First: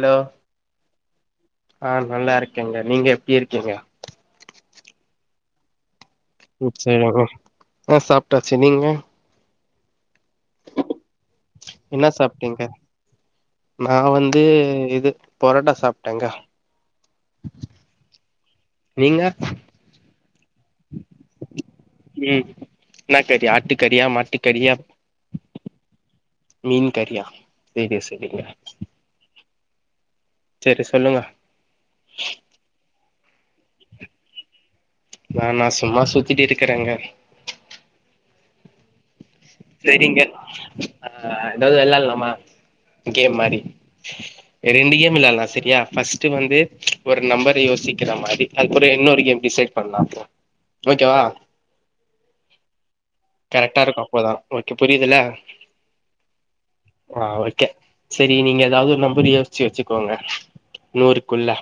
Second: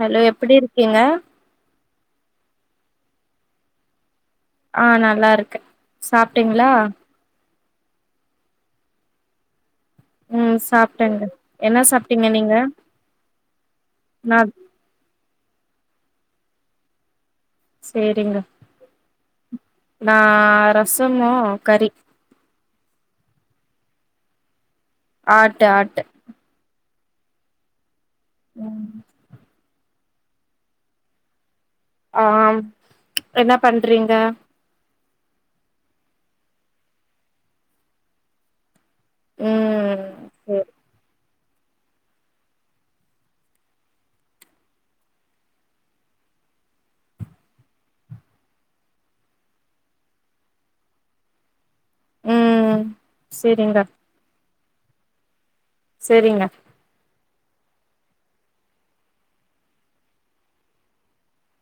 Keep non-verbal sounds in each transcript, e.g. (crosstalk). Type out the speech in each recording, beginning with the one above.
hello எப்படி இருக்கீங்க ஆ நல்லா இருக்கேங்க நீங்க எப்டி இருக்கீங்க ஆ நல்லா இருக்க (unintelligible) ஆ சாப்டாச்சு நீங்க ம் சாப்டங்க என்னா சாப்டீங்க நா வந்து இது பொரோட்டா சாப்டேங்க செரிங்க நீங்க நா ரசமோ கறி ம் என்ன கறி ஆட்டுக்கறியா மாட்டு கறியா ஆட்டு ஆட்டு மீன் கறியா சேரி சேரிங்க ம் சரி சொல்லுங்க ஆம் என்ன பண்றீங்க நானா சும்மா சுத்திட்டு இருக்குறேங்க ம் செரிங்க சேரி ஆ எதாவது விளாட்லாமா கேம் மாரி ரெண்டு கேம் விளாட்லா செரியா ஃபர்ஸ்ட் வந்து ஒரு நம்பர் யோசிக்கிற மாரி அதுக்கப்புற இன்னொரு கேம் டிசைட் பண்லா அப்றோ ஓகேவா ம் கரெக்டா சேரிங்க இருக்கு அப்போதா ஓகே புரியுதுல செரிங்க ஆ ஓகே செரி நீங்க ஏதாவது ஒரு நம்பர் யோசிச்சு வச்சுக்கோங்க நூறுக்குள்ள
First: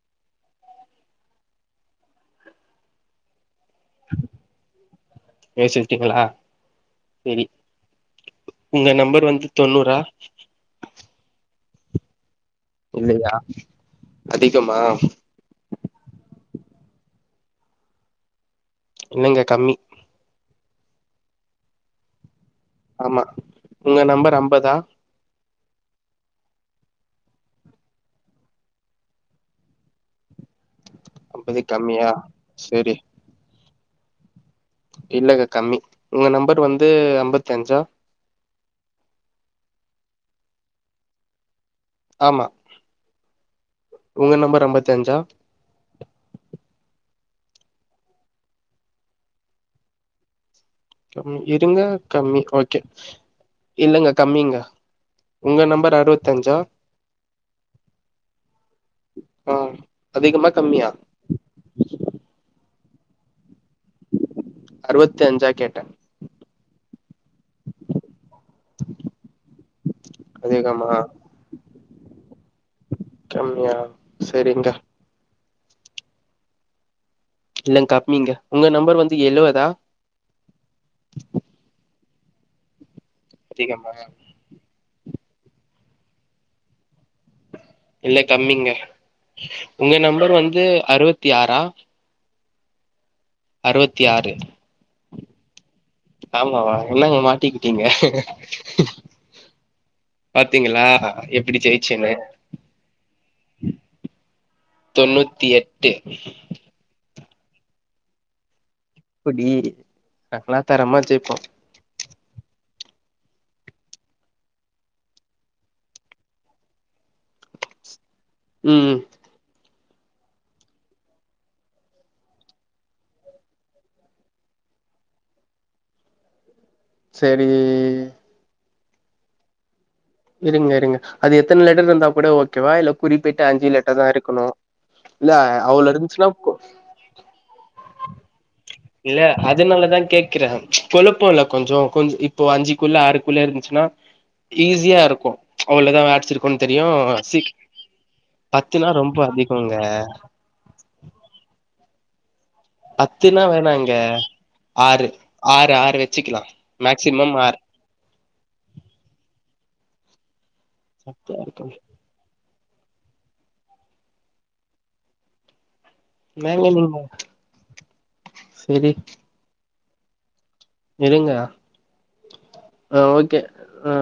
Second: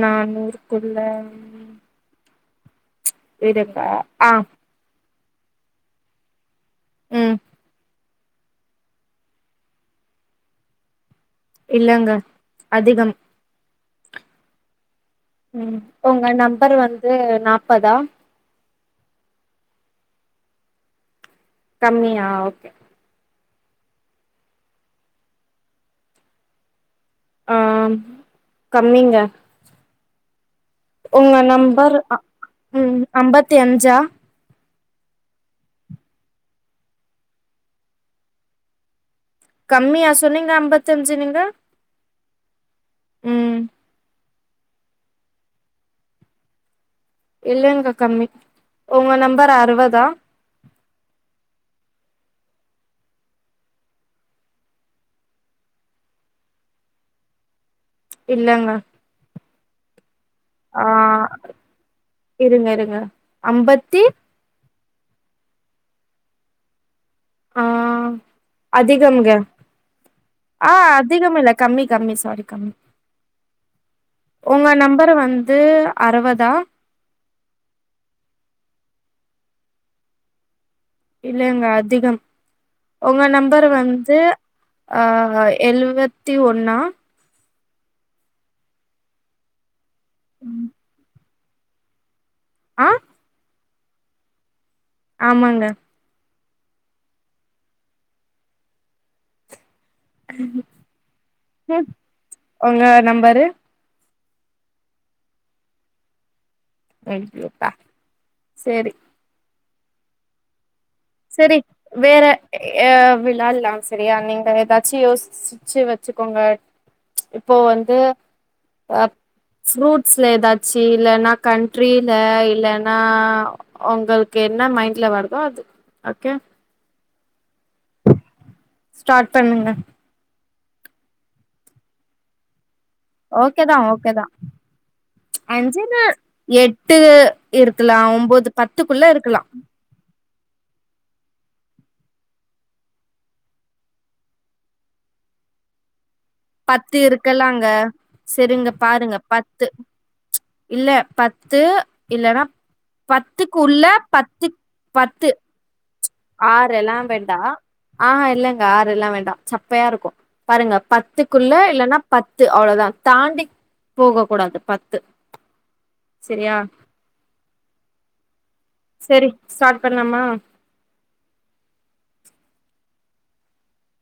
நா நூறுக்குள்ள இருக்கா ஆஹ் யோசி வச்சிட்டீங்களா ம் ரெடி உங்க நம்பர் வந்து தொண்ணூறா இல்லங்க அதிகம் இல்லையா அதிகமா ம் உங்க நம்பர் வந்து நாப்பதா இல்லங்க கம்மி கம்மியா ஓகே ஆமா உங்க நம்பர் அம்பதா ஆஹ் கம்மிங்க உங்க அம்பது நம்பர் கம்மியா செரி ம் அம்பத்தி அஞ்சா இல்லங்க கம்மி உங்க நம்பர் வந்து அம்பத்தி அஞ்சா கம்மியா சொன்னீங்க அம்பத்தஞ்சு நீங்க ஆமா ம் உங்க நம்பர் அம்பத்தஞ்சா இல்லங்க கம்மி உங்க நம்பர் அறுவதா கம்மி இருங்க கம்மி ஓகே இல்லங்க கம்மிங்க உங்க நம்பர் அறுவத்தஞ்சா இல்லங்க ஆ அதிகமா கம்மியா ஆஹ் இருங்க இருங்க அம்பத்தி அறுவத்தி அஞ்சா கேட்ட ஆஹ் அதிகம்ங்க ஆ அதிகமா அதிகம் இல்ல கம்மி கம்மி சாரி கம்மி அப்டியா சரி உங்க நம்பர் வந் து அறுவதா இல்லங்க கம்மிங்க உங்க நம்பர் வந்து எழுவதா இல்லங்க அதிகம் உங்க நம்பர் அதிகமா வந்து ஆஹ் எழுவத்தி ஒன்னா இல்ல கம்மிங்க உங்க நம்பர் வந்து அறுவத்தி ஆறா ஆ அறுவத்தி ஆறு ஆமாங்க ஆமாவா என்னங்க மாட்டிக்கிட்டீங்க பாத்தீங்களா எப்டி ம் ஜெயிச்சேன்னு உங்க நம்பரு தொண்ணூத்தி எட்டு அய்யோப்பா சேரி புடி நா லா தரமாச்சே செரி வேற எ விளால்லா சரியா நீங்க ஏதாச்சி யோஸ் சுச்சு வச்சுக்கோங்க இப்போ வந்து ம் அப் ஃப்ரூட்ஸ்ல ஏதாச்சி இல்லன்னா கண்ட்ரில இல்லேன்னா உங்களுக்கு என்ன மைண்ட்ல வருதோ அது ஆகே சரி ஸ்டாட் பண்ணுங்க இருங்க இருங்க அது எத்துன் லெட்டர் இருந்தா கூட ஓகேவா இல்ல குறிப்பிட்டு அஞ்சு லெட்டர் தா இருக்கணு இல்ல அவ்ளோ அஞ்சதா இருந்துச்சுன்னா கொ எட்டு இருக்கலா ஒம்பது பத்துக்குள்ள இருக் அஜனால தா கேக் க்கிற குழப்போ இல்ல கொஞ்சோ கொஞ்ச் இப்போ அஞ்சிக்குள்ள ஆறுக்குள்ள இருந்துச்சுன்னா ஈஸியா ருக்கு அவ்ளதா ஆட்ச்சிரு பத்து இருக்கல்லாங்க சருங்க பத்துனா பாருங்க ரொம்ப பத்து அதிகங்க இல்ல பத்து இல்லன்னா பத்துனா பத்துக் உள்ள பத்திப் பத்து ஆற் ஆறு வச்சுக்கலா ஆரெல்லா மேக்சிமம் வெண்டா ஆறு ஆஹா இல்லங்க ஆறுல்லா வேண்டா சப்பையா இருக்கு பாருங்க சத்தா பத்துக்குள்ள இருக்கு இல்லன்னாப் பத்து அவ்ளோதா தாண்டி போக கூடாது பத்து சரியா மேங்கோ மில்மோ செரி ஸ்டாட் பண்லாமா இருங்க ஆ ஓகே ஆ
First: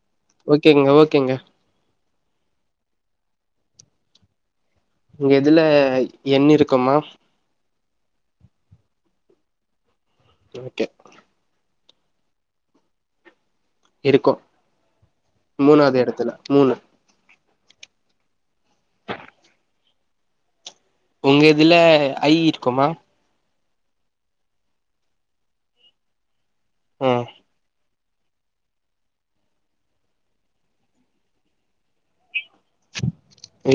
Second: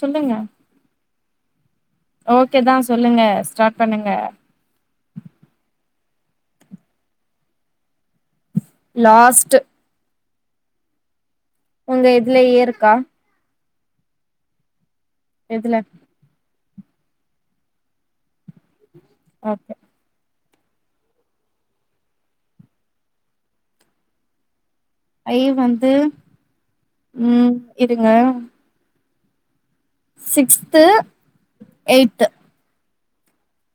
சொல்லுங்க கேங்க ஓகேங்க ஓகே தா சொல்லுங்க ஸ்டாட் பண்ணுங்க உங்க இதுல என் இருக்குமா லாஸ்ட்டு கே கே உங்க இதுலயே இருக்கா இருக்கு இதுல மூணாவது இடத்துல மூணு ஓகே உங்க இதுல ஐ இருக்கோமா ஐ வந்து ஆ உம் இருங்க சிக்ஸ்த்து எய்த்து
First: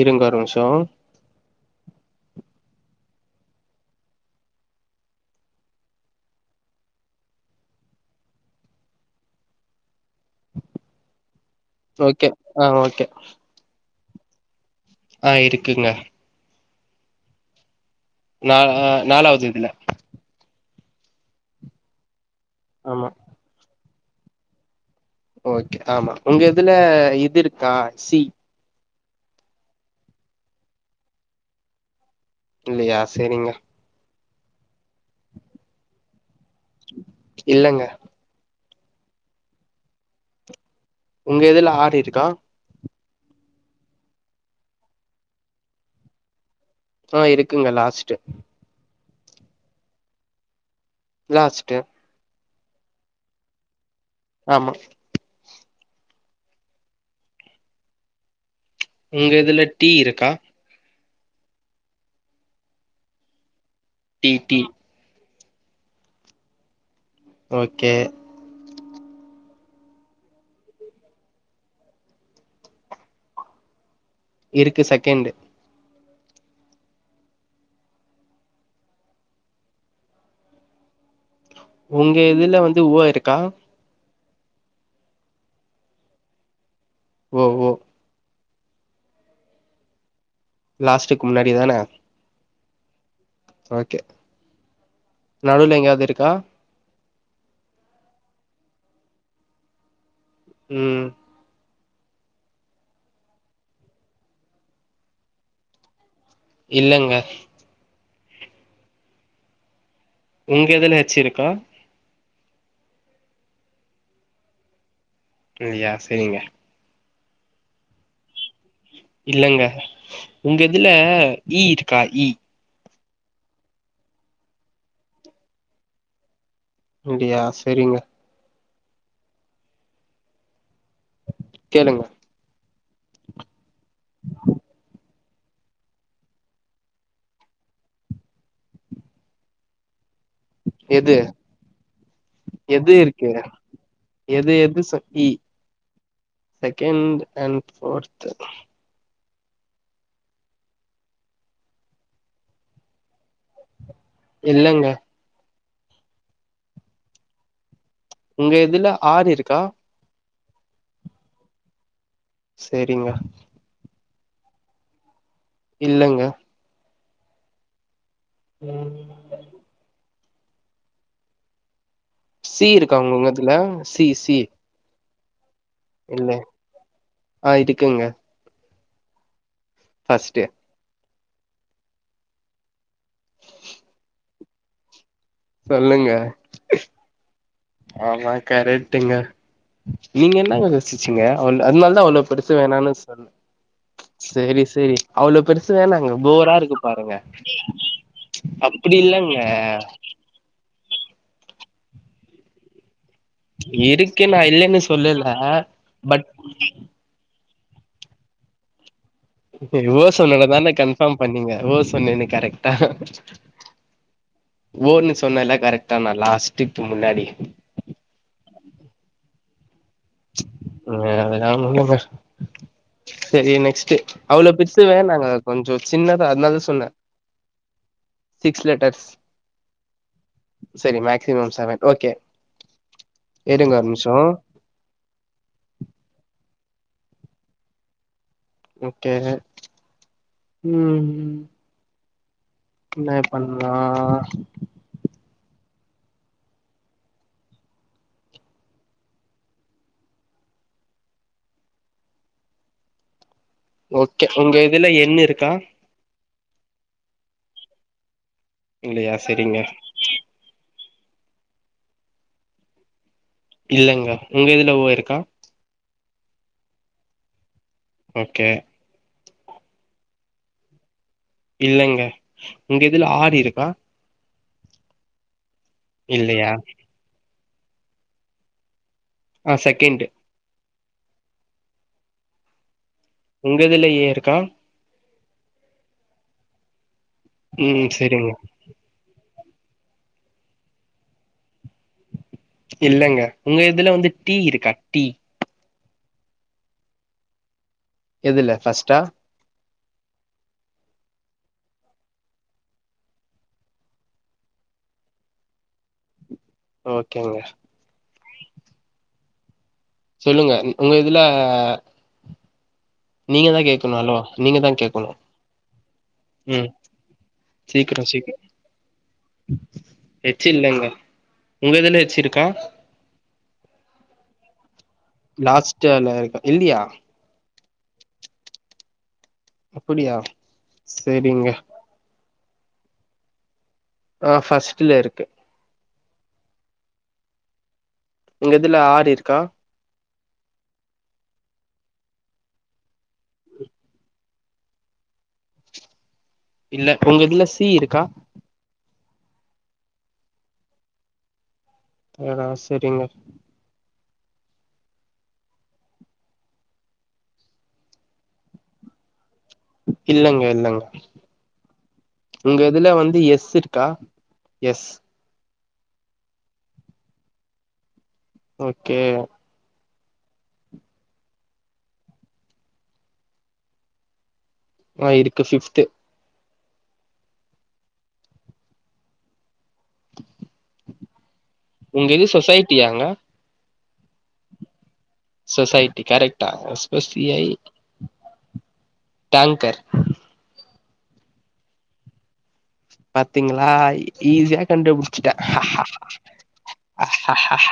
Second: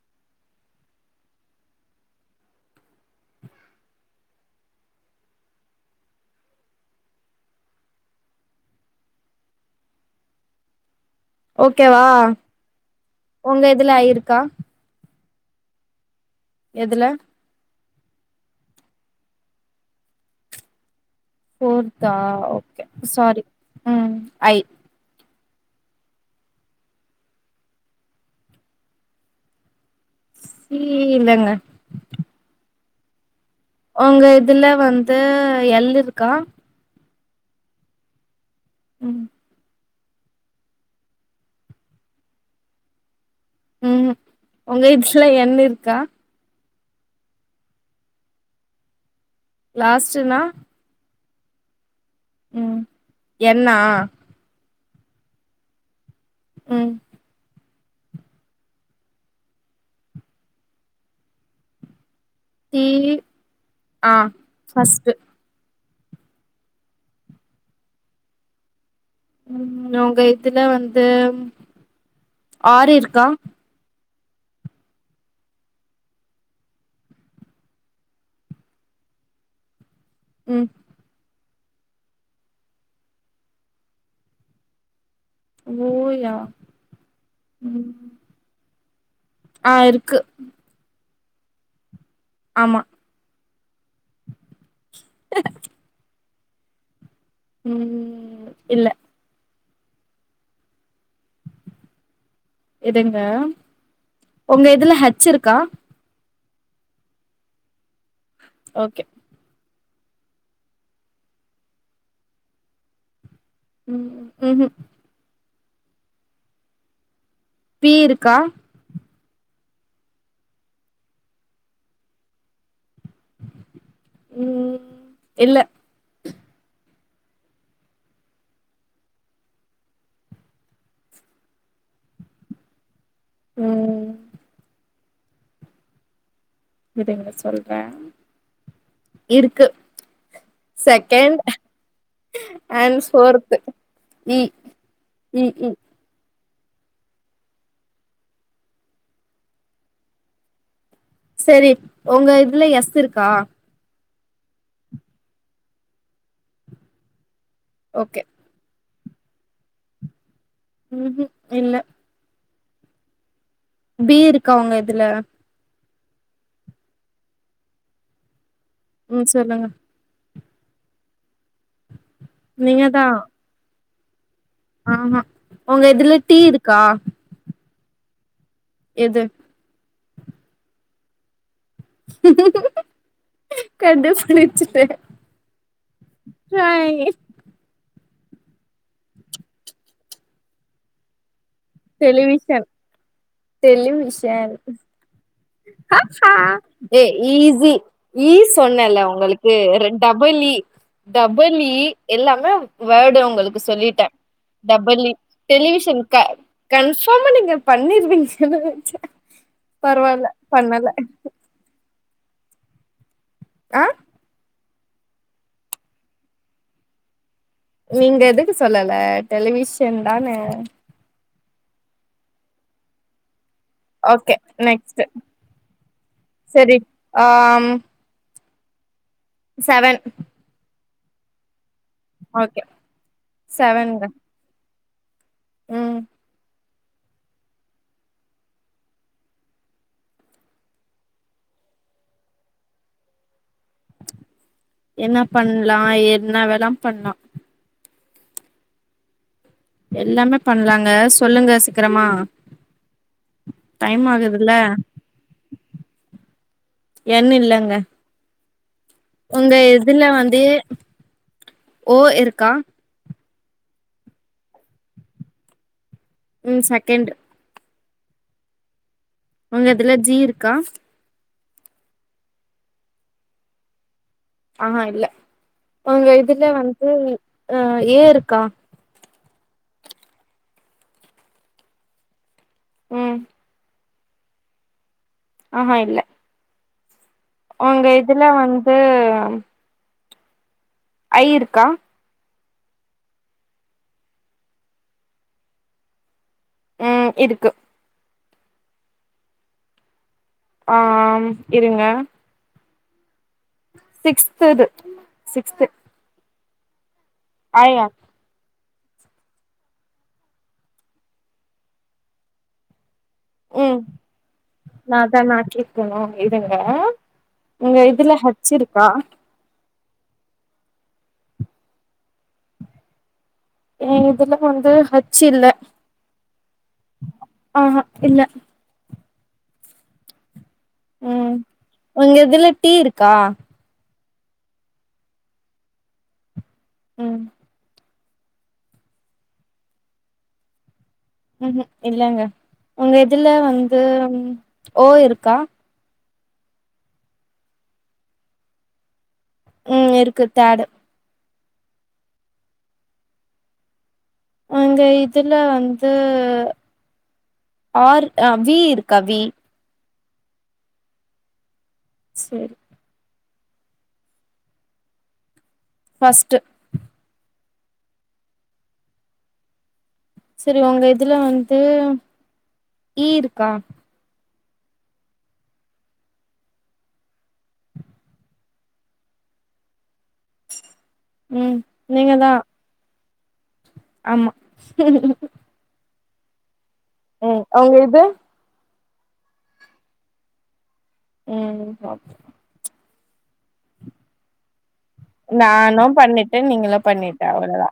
இருங்க ஒரு மிஷோ ஓகேவா ஓகே ஆ ஓகே உங்க இதுல ஆயிருக்கா ஆ இரிக்குங்க எதுல நா ஆ நாலாவது இதுல ஃபோர்த்தா ஓகே ஆமா சாரி உம் ஐ ஓகே ஆமா உங்க இதுல இது இருக்கா சி ஈயே இதாங்க இல்லையா சரிங்க உங்க இதுல வந்து யள் இருக்கா இல்லங்க ம் உங்க இதுல ஆர் இருக்கா உம் உங்க இத்ல என் இருக்கா ஆ இருக்குங்க லாஸ்ட்டு லாஸ்ட்டுனா லாஸ்ட் ம் என் னா ஆமா ம் உங்க இதுல டீ இருக்கா டீ ஆ டி டி ஃபஸ்ட்டு ஓகே ம் உங்க இதுல வந்து ஆர் இருக்கா இருக்கு செகண்டு ம் உங்க இதுல வந்து ஓ இருக்கா ஓ யா ஓ ஓ ம் ஆ இருக்கு லாஸ்டுக்கு முன்னாடி தான ஆமா ஓகே நடுவுல எங்கயாவது இருக்கா ம் இல்ல ம் இதுங்க உங்க இதுல ஹச் இருக்கா இல்லங்க ஓகே உங்க இதுல ஹச் இருக்கா ம் ம்ஹூம் இல்லயா சேரிங்க பீ இருக்கா இல்லங்க உங்க இதுல இ இருக்கா இ ம் இல்ல அப்டியா சேரிங்க கேளுங்க ம் இருங்க சொல்ற இருக்கு எது செகண்ட் எது அண்ட் இருக்குங்க ஃபோர்த்து இ எது எது செ இ செகண்ட் அண்ட் ஃபோர்த் சரி உங்க இதுல எஸ் இருக்கா இல்லங்க ஓகே உங்க இதுல ஆர் இருக்கா ம்ஹூம் இல்ல சேரிங்க பி இருக்கா உங்க இதுல இல்லங்க ம் சி இருக்காங்க உங்க இதுல சி சி ஆஹ உங்க இதுல இல்ல டீ இருக்கா ஆ இருக்குங்க எது ஃபஸ்ட் கண்டு புடிச்சிட்டே சொல்லுங்க ஆமா கரெக்ட்டுங்க நீங்க என்னங்க சிச்சுங்க அதனால தா அவ்ளோ பெருசு டெலிவிஷன் வேணான்னு சொன்னே சேரி டெலிவிஷன் சேரி அவ்ளோ பெருசு வேணாங்க போரா இருக்கு ஏ பாருங்க ஈஸி ஈ அப்டி சொன்னேல்ல இல்லங்க உங்களுக்கு ரெண்டாம் டபிள் ஈ டபிள் ஈ எல்லாமே வேடு உங்களுக்கு இப்ப சொல்லிட்டே இருக்கு நா இல்லன்னு டபிள் ஈ சொல்லல டெலிவிஷன் க பட் கன்ஸ் ஆமா நீங்க பண்ணிருவீங்கன்னு நெனச்சே ஓ பரவால்ல சொன்னது தானே பண்ணல கன்ஃபாம் பண்ணீங்க ஓ சொன்னேனே கரெக்டா ஆ ஓன்னு சொன்னேல்லா கரெக்டா நா லாஸ்ட்டுக்கு முன்னாடி நீங்க எதுக்கு சொல்லல டெலிவிஷன் தானே ம் அதல்லா முன்னங்க செரி நெக்ஸ்ட் ஓகே அவ்ளோ பெர்சு நெக்ஸ்ட் வேனாங்க கொஞ்சோ சின்னதா அதனால தா சரி சொன்னே ஆம் சிக்ஸ் லெட்டர்ஸ் சவன் செரி மேக்சிமம் சவன் ஓகே ஓகே இருங்க ஒரு செவன்ங்க நிம்ஷோ ம் ஓகே ம்ம் என்ன பண்லா என்ன பண்லா என்ன வேலா பண்லா எல்லாமே பண்லாங்க சொல்லுங்க சீக்கிரமா டைம் ஓகே ஆகுதுல்ல உங்க இதுல என் இருக்கா என் இல்லங்க இல்லையா உங்க செரிங்க இதுல வந்து ஓ இருக்கா இல்லங்க உங்க இதுல ஓ இருக்கா ம் செக்கேண்டு ஓகே உங்க இதுல ஜீ இருக்கா இல்லைங்க உங்க இதுல ஆர் இருக்கா அ ஹ இல்ல உங்க இல்லையா இதுல வந்து அ ஏ இருக்கா ஆ செக்கேண்டு ம் உங்க இதுல ஏ இருக்கா அ ஹ இல்ல உங்க ம் இதுல சரிங்க வந்து ஐ இருக்கா இல்லங்க உங்க இதுல வந்து டி இருக்கா டி அ இருக்கு எதுல ஃபஸ்ட்டா ஆ ம் இருங்க சிக்ஸ் இது சிக்ஸ்து ஓகேங்க ஐ யா சொல்லுங்க உங்க இதுல நீங்க தா ம் கேக்கணு ஹலோ நீங்க நா கேக்கணு தா நா கேக்கனு இருங்க ம் உங்க இதுல ஹச் இருக்கா ஹேச் இல்லங்க உங்க இதுல ஹேச் இருக்கா ஏ இதுல வந்து ஹச் இல்ல லாஸ்ட்டல இருக்க இல்லியா ஆமா இல்ல அப்புடியா செரிங்க ஒங்க இதுல டீ இருக்கா ஆ ஃபர்ஸ்ட்ல இருக்கு ம் எங்க இதல ஆர் இருக்கா ம் ம் இல்லங்க ஒங்க இதுல வந்து ம் ஓ இருக்கா இல்ல ஒங்க இதுல சி இருக்கா ம் இருக்கு தேர்டு ஏறா செரிங்க அங்க இதுல வந்து ஆர் அ வி இருக்கா வி இல்லங்க இல்லங்க சரி உங்க இதுல வந்து எஸ் இருக்கா எஸ் ஃபஸ்ட்டு ஓகே செரி ஒங்க இதுல வந்து ஈ இருக்கா ஆ இருக்கு ஃபிப்த்து ம் உங்க இது சொசைட்டியாங்க ஆம்மா சொசைட்டி கரெக்டா எஸ்பஸ்தியை எது டேங்க்கர் ம் சாப் பாத்தீங்களா ஈஸியா கண்டுபுடிச் சிட்ட நானு பண்ணிட்டே நீங்களு பண்ணிட்ட அவ்ளோதா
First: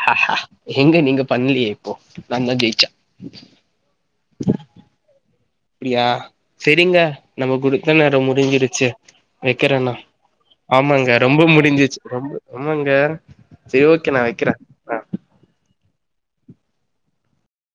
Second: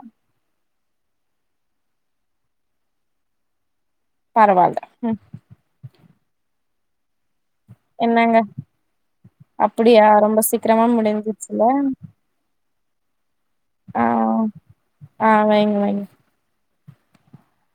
எங்க நீங்க பண்லியே இப்போ நாந்தா ஜெயிச்ச பரவால்ல ம் அப்டியா செரிங்க நம்ம குடுத்த நேரோ என்னங்க முடுஞ்சிருச்சு வெக்கறே நா அப்டியா ரொம்ப சீக்கிரமா ஆமாங்க ரொம்ப முடிஞ்சிச்சுல முடுஞ்சிச்சு ரொம்ப ஆமாங்க செரி ஆ ஓகே நா வெக்கறே ஆ வைங்க வைங்க